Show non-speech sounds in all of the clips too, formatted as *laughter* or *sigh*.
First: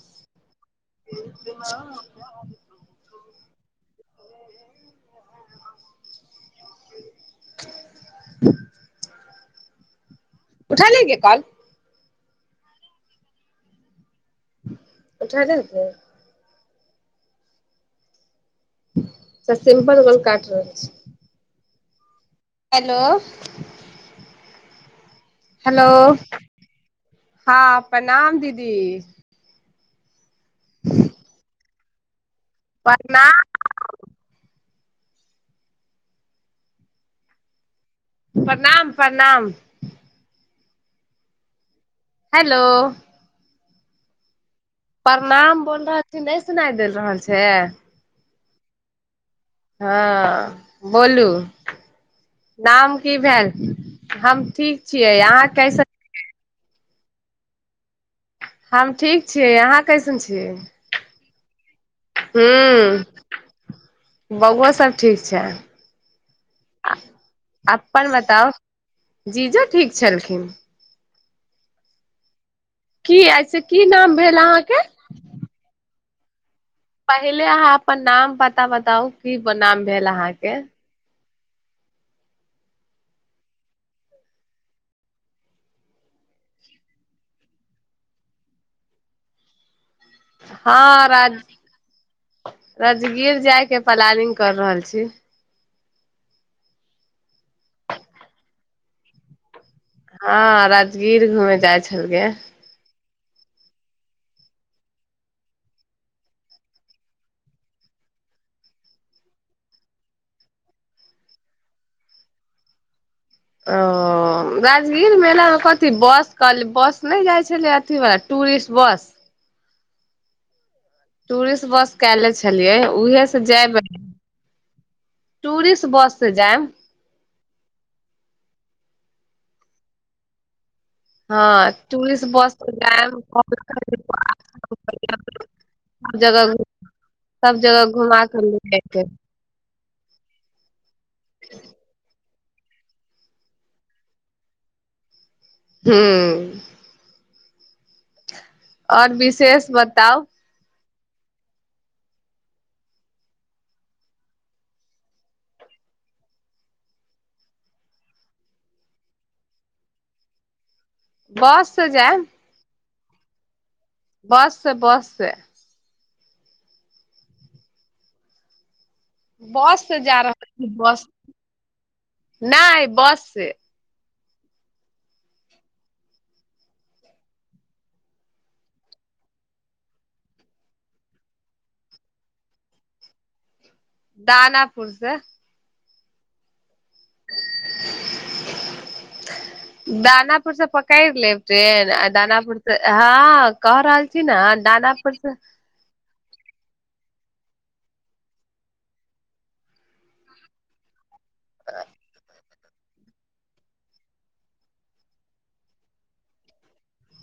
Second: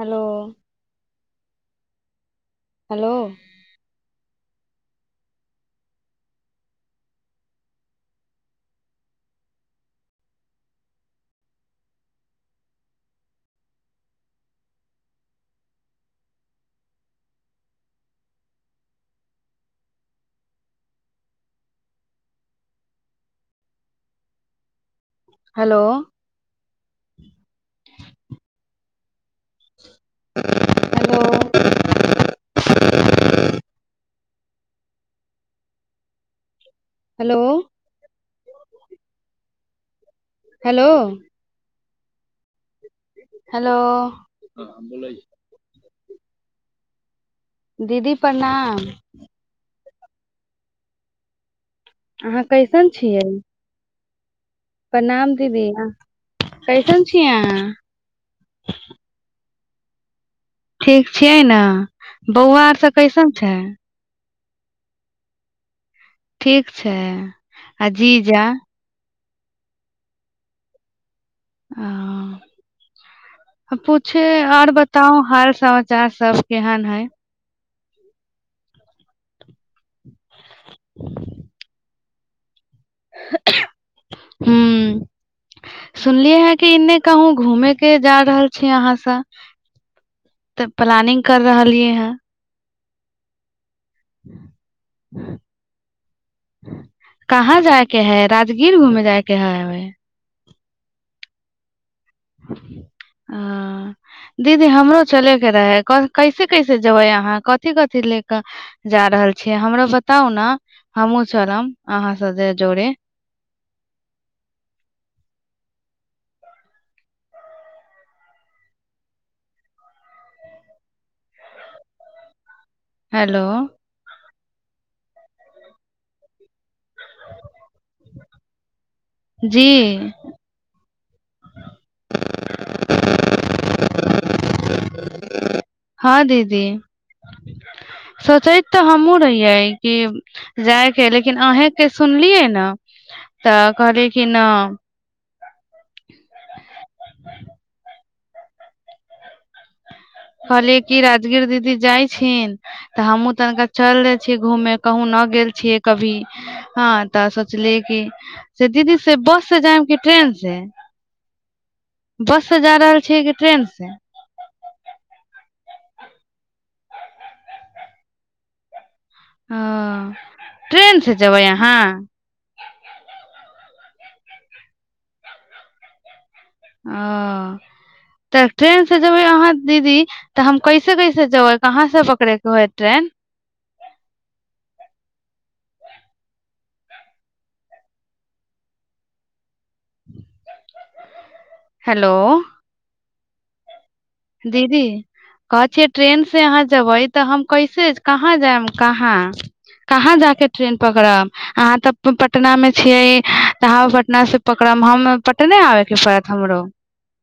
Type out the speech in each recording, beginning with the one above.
hello हँ hello उठा लेंगे कल उठाज रुपए त सिम्पल गोल कटर छै हेलो हेलो हँ प्रणाम दीदी *inaudible* ह त परण *unintelligible* हेलो प्रणाम प्रणाम हेलो हेलो हेलो प्रणाम बो सना सुनाय देल रहल छै छै दीदी प्रणाम हँ बोलू अहाँ कैसन नाम की छियै भेल हम ठीक छियै अहाँ कैसे कै सुन छिय हम ठीक छीियै अहााँ कैसन छी जी ठीक छियै ने बौआ आर सब कैसन छै बौओ सब ठीक छै ठीक छै आ जीजा जी जो ठीक छलखिन की ऐसे आ की नाम पूछे भेल आओर बताउ हाल समझ चा सब केहन है पहिल ह अपन नाम पता बताउ की नाम भेल अहाँके ह सुनलियै हे कि एने कहूँ घूमे के जा रहल छी अहाँसँ तऽ हँ प्लानिंग राज कर रहलियै हं राजगीर जाइके प्लानिंग कर रहल छी कहाँ जायके है राजगीर घूमे जायके है हँ राजगीर घुमे जाइ छै हेलग ह दीदी हमरो चलेके रहै कैसे कैसे जेबै अहाँ कथिी कथिी ले कऽ जा रहल छियै हमरो बताउ ने हमहूँ चलब अहाँसँ जे जोड़े ओ राजगीर मेलामे कथी बस कहलै बस नहि जाइ छलै अथीवला टूरिस्ट बस टूरिस्ट बस के छै छलियै उह से हेलो जायबै टूुरसट बस से जाय जी हँ स् बस हँ जगह दीदी सब जगह घुमा के ले सचैत तऽ जायके हमहुँ रहियै कि जाइ लेकिन अहें के सुनलियै तऽ कहली कि न हू आओर विशेष ब खली क राजगीर दीदी जाइथिन तऽ हमहुूँ तनिका चल जाय छियै घूमे कहूँ न गेल छियै कभी हँ तऽ सोचलियै कि से दीदी से बस से जायम कि ट्रेन से बस तऽ जाय छै कि ट्रेनसँ बस छै बस छै ओ बस से जा रह ट्रेन बस से जेबै अहाँ नहि बस से ओ तऽ ट्रेन से जेबै अहाँ दीदी तऽ हम कैसे कैसे जेबै कहाँसँ पकड़ैके हइ ट्रेन दानाापुरसँ दानाापुरसँ पक क लै टन हेलो दानापुरत हँ क रहल छी ने दीदी दानापुर से कहै छियै ट्रेन से अहाँ जेबै तऽ हम कैसे कहाँ जायब कहाँ कहाँ जााके ट्रेन पकड़ब हह त पटना मे छियै तऽ पटना से पकड़ब हम पटने आबे के पड़त हमरो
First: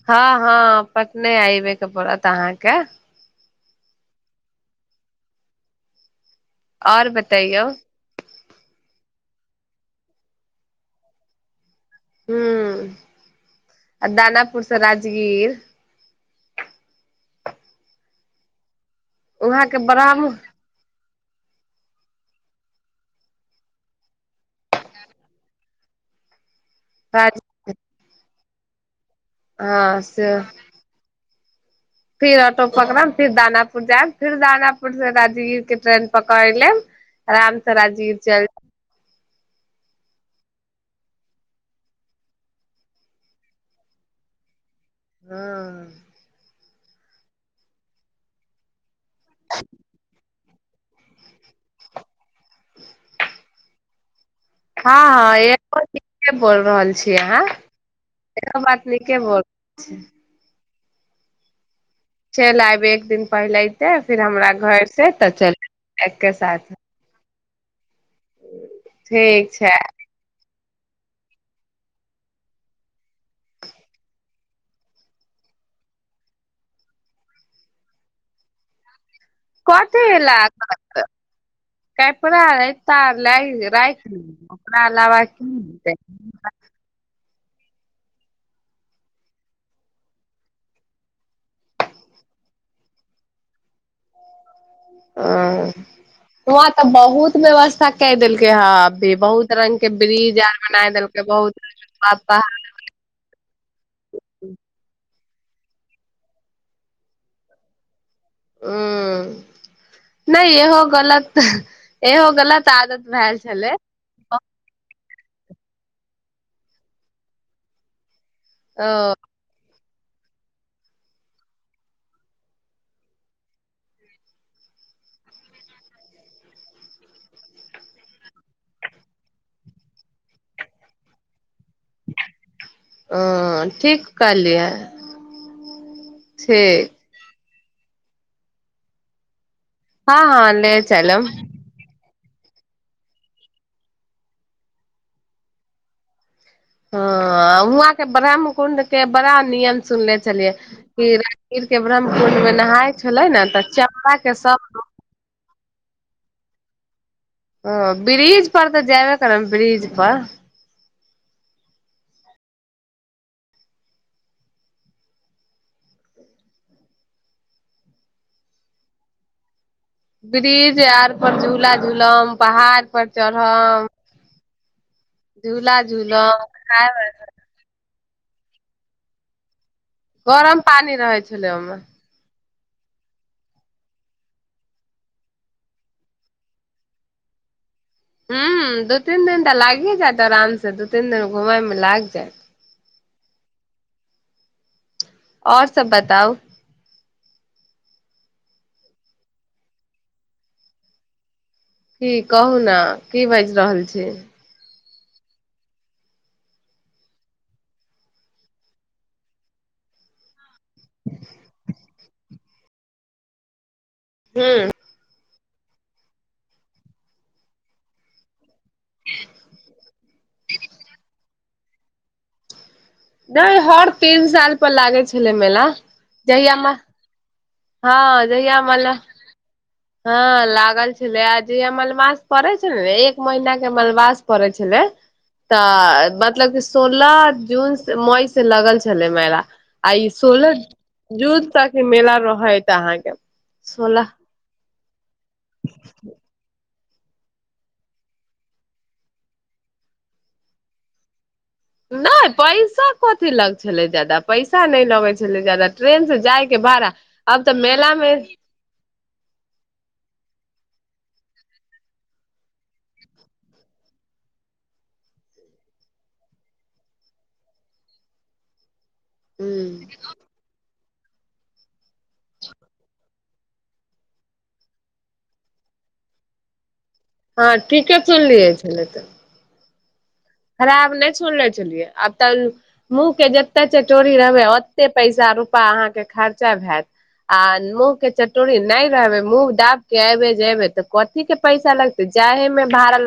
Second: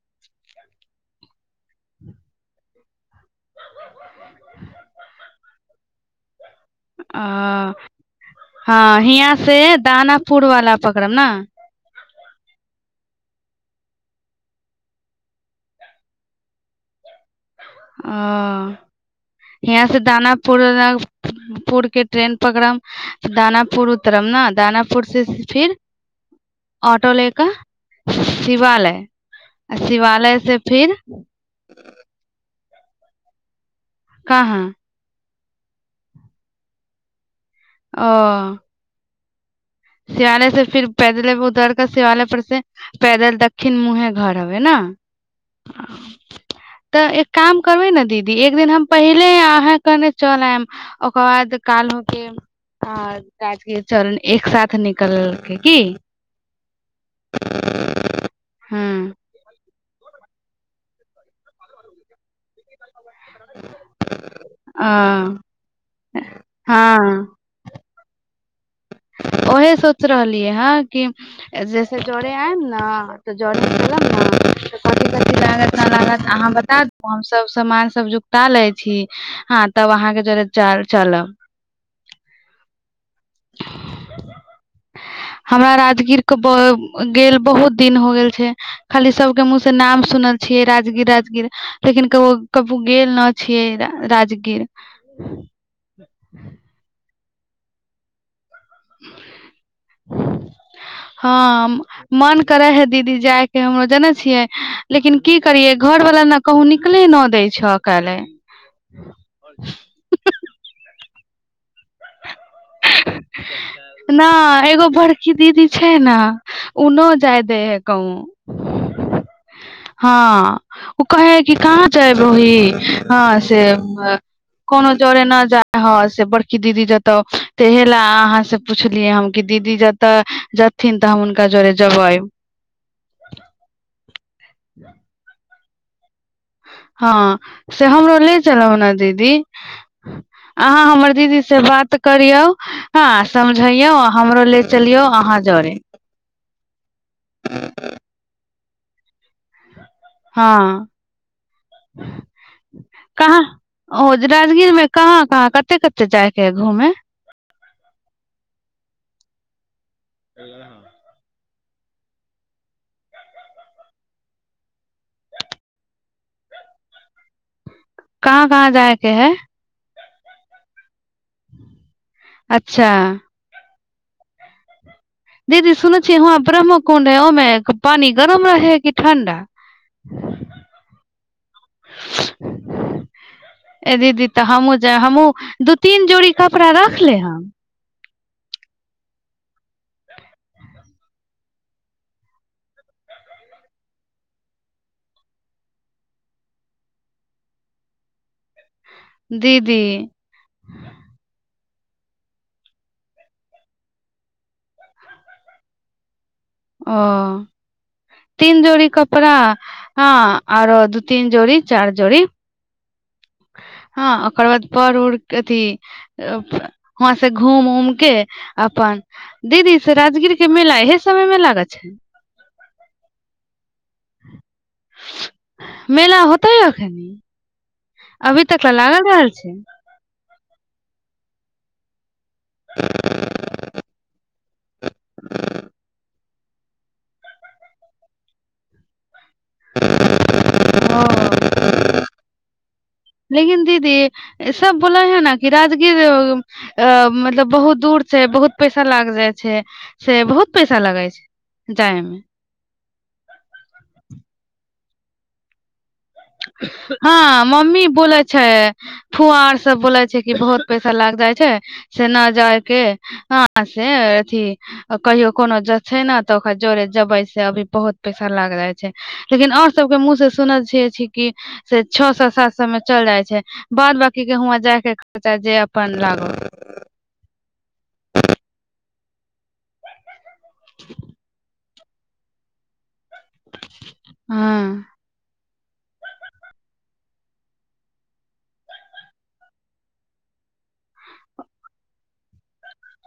हँ हँ पटने आइ े के पड़त अहाँके आओर बतैयौ ओ हँ हिियाँ से दानाापुर वालला पकड़ब ने हू आ दानाापुरसँ राजगीर वहाँ ह हि के से दाना ब्रह्म पुर पुरके ट्रेन पकड़ब दानापुर उतरब ने दानापुर से फिर ऑटो ले राज कऽ शिवालय आ शिवालय से फिर ह फिर ऑटो पकड़ फिर दाना जा फिर कहाँ जाना पुर ई कट पकाल राम त राजगीर चल ओ शिवालय से फिर पैदले उधर क शिवालय पर से पैदल दक्षिण मुँहे घर हबै ने हँ तऽ एक काम करबै ने दीदी एक दिन हम पहिले अहाँ कने चलयम ओकर बाद काल हो के राजी चरण एक साथ निकल हँ के की हँ के बोल रहल छी अहाँ एहो बात न हँ के बोल छै च ल आबै दिन पहिले यते फिर हमरा घर से तऽ अ चलके साथ हँ ठीक छै ओहे सोच रहलियै हँ जैसे जरे आयल ने त जरे ख ने कथ कथ लागत न लागत अहाँ बता द हम सब सामान सब जुकता ले छी हँ तब कॉथ य अहाँके ल जरे चल चलब क पै ल राख ककरा लवा हमरा की राजगीर के गेल बहुत दिन हो गेल छै खाली सब के मुह से नाम सुनल छियै राजगीर राजगीर लेकिन क कबू गेल न छियै राजगीर ह न तऽ बहुत व्यस्थाेाइै ह अभी बहुत रंगग के ब्रिज आर बना देलकै बहुत हँ र प मन करे है दीदी जाय के हमरो जानै छियै लेकिन की करियऐ घर वला ने कहु निकले न दै छकाल्हि ह नहि इहो गलत एहो गलत सादत भेलए छलै ी दीदी छै ने उऊनो जाय दै है कहु आ हँ ओ कहे है कि कहाँ जाय बही हँ से कोनो जरे न जाय ह से बड़की दीदी जतऽ तह लए अहाँ से पुछलियै हम कि दीदी जतऽ जथिन तऽ हमु ओ ठीक कर इलिय हँ से हमरो ले चलहो ने दीदी हँ हँ ले अहाँ हमर चलब दीदी से बात करियौ हँ समझैयौ हमरो लेल चलियौ अहाँ जरे हँ हआँके ब्राम कन्दके बरा नियत्र सुनले छलियै हँ कि राजगीर के ब्रह्म कुण्डमे नहााय छले कहाँ ने तऽ ओ चमड़ा के सब के घूमे ओ ब्रिज पर तऽ जेबे करे ने ब्रिज पर ए हँ कहाँ कहाँ जायके है ब्रिज यार परर झूला घुलम पहाड़ अच्छा पर चढ़म दीदी झूला सुन छिहँ झूलम अपरामे कोड है ओ मै पानी गरम रहै किी ठण्डा गरम पानी रहै छलै ओहिमे ए दीदी तऽ हमहूँ जाय हमहूँ दू तीन जोड़ी कपड़ा रखले हम ह दू तीन दिन तऽ लागि जायइत आराम से दू तीन दिन घूमयमे लागि जायइत आओर सब बताउ दीदी की कहू ने की बाजि रहल छी ओ तीन जोड़ कपड़ा हँ आरो दू तीन जोड़ चारि जोड़ *unintelligible* हँ ओकर बाद ह पर उर अथी वहाँ से घूम उम के अपन दीदी से राजगीर के मेला इहे समय मे लाग *unintelligible* नहि हर तीन साल पर लागै छलै मेला मेला होतै जहियामे अखनी अभी तक तऽ लागल रहल छै हँ लागल छलै आ जे मल मास पड़ै छल ने एक महिीना के मलबास पड़ै छलै तऽ मतलब क सोलह जून मई से लगल छलै मेला आइ सोलह जूत त के मेला रह *unintelligible* लेकििन दीदी सब बोलाै है कीरााद कि अ मतलब बहुत दूर छै बहुत पैसा लाग जाइ छै से बहुत पैसा लगे छै जाय मे नहि पइसा कथी लग छलै जदाा पैसा नहि लगैत छलै जाादा हँ मम्मी मेला मे बोले छै फुआर सब बोले छै कि बहुत पैसा लाग जाइ छै से न जाय के ह से अथी कहियो कोनो छै ने तऽ ओकरा जोड़े जबे से अभी बहुत पैसा लाग जाइ छै लेकिन आऔर ह सबके मुँह से सुनल छियै छी कि से छओ सए सात सए मे चल जाइ छै बाद बकी के हआां जायके खचा जे अपन लाग हँ ठीके चललियै छल तऽ खराब नहि सुन ले छललियै आ त मुँह के जते चटोरी रहबै हँ ओते पैसा रूपा अहाँके खर्चा भत आ मुंह के चटोरी नहि रहबे मुह दाब के एबे जे एबे त कथी के पैसा लगते जाहे में भारत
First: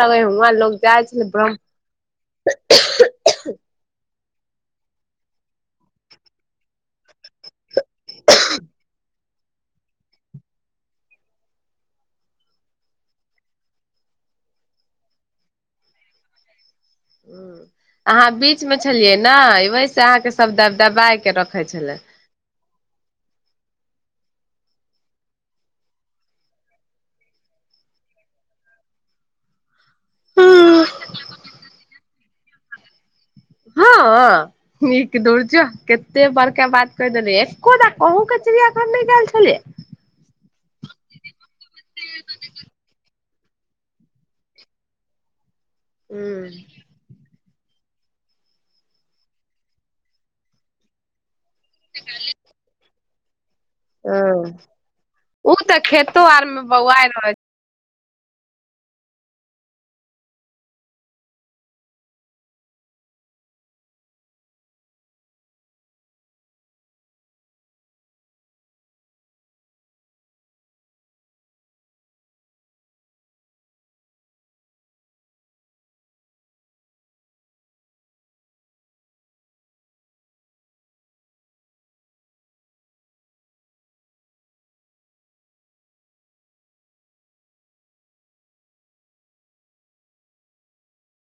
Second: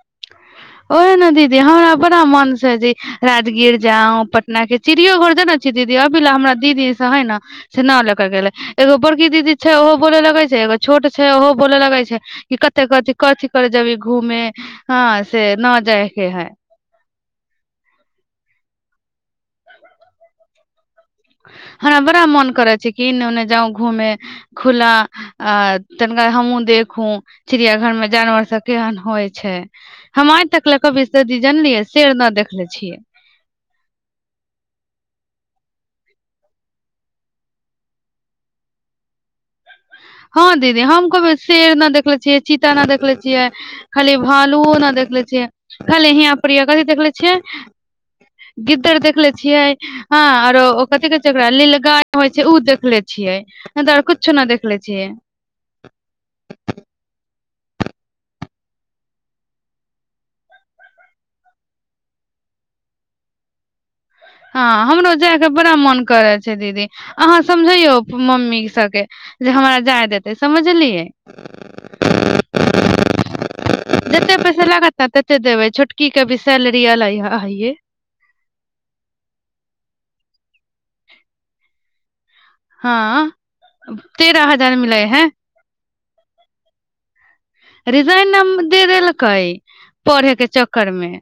ओह ने दीदी हमरा बड़रा मन जी राजगीर जा ग पटना के चिड़ियो घर जान छी दीदी अभी ला हमरा दीदी से है ने से न ले कर गेले एगो बड़की दीदी छै ओहो बोले लगे छै एगो छोट छै ओहो बोले लगे छै कि कते कथि कथिी करे जेबी घूमे हँ से न जाएके हइ अहाँ बीच मे छलियै ने वहि से अहाँके शद दबाइ के रखै छलै च कि ओन्ने जाउ घूमे खुला आ तनिका हमहूँ देखू चिड़िया घर मे जानवर सब केहन होइ छै हम आ तक ले छलै कभी सदी जनलियै सेर नहि देखले छियै हँ नीक दर छियो कते बड़का बात कहि देलियै एको द कहूँ के चिड़िया घर नहि गेल छलियै हँ दीदी हम कहबै शेर नहि देखले छियै चीता न देखले छियै खाली भालुओ न देखले छियै खाली अही प्रिय कथी तकल छै गिद्दार देखले छियै हँ आरो ओकति करा लीलगाय होइ छै देख ले छियै ह दरकछु ने ह देख ओ तऽ खेतो आर मे बौआइ रह छै हँ हमरो जायके बड़ा मोन करै छै दीदी अहाँ समझैौ मम्मी सभके जे हमरा जाय देतै समझलियै जतेक पैसा लागत ने तत देबै छोटकीके भी सैलरी हय हँ तेरह हजार मिलै है रिजाइन न दे देलकै पढ़े के चक्कर मे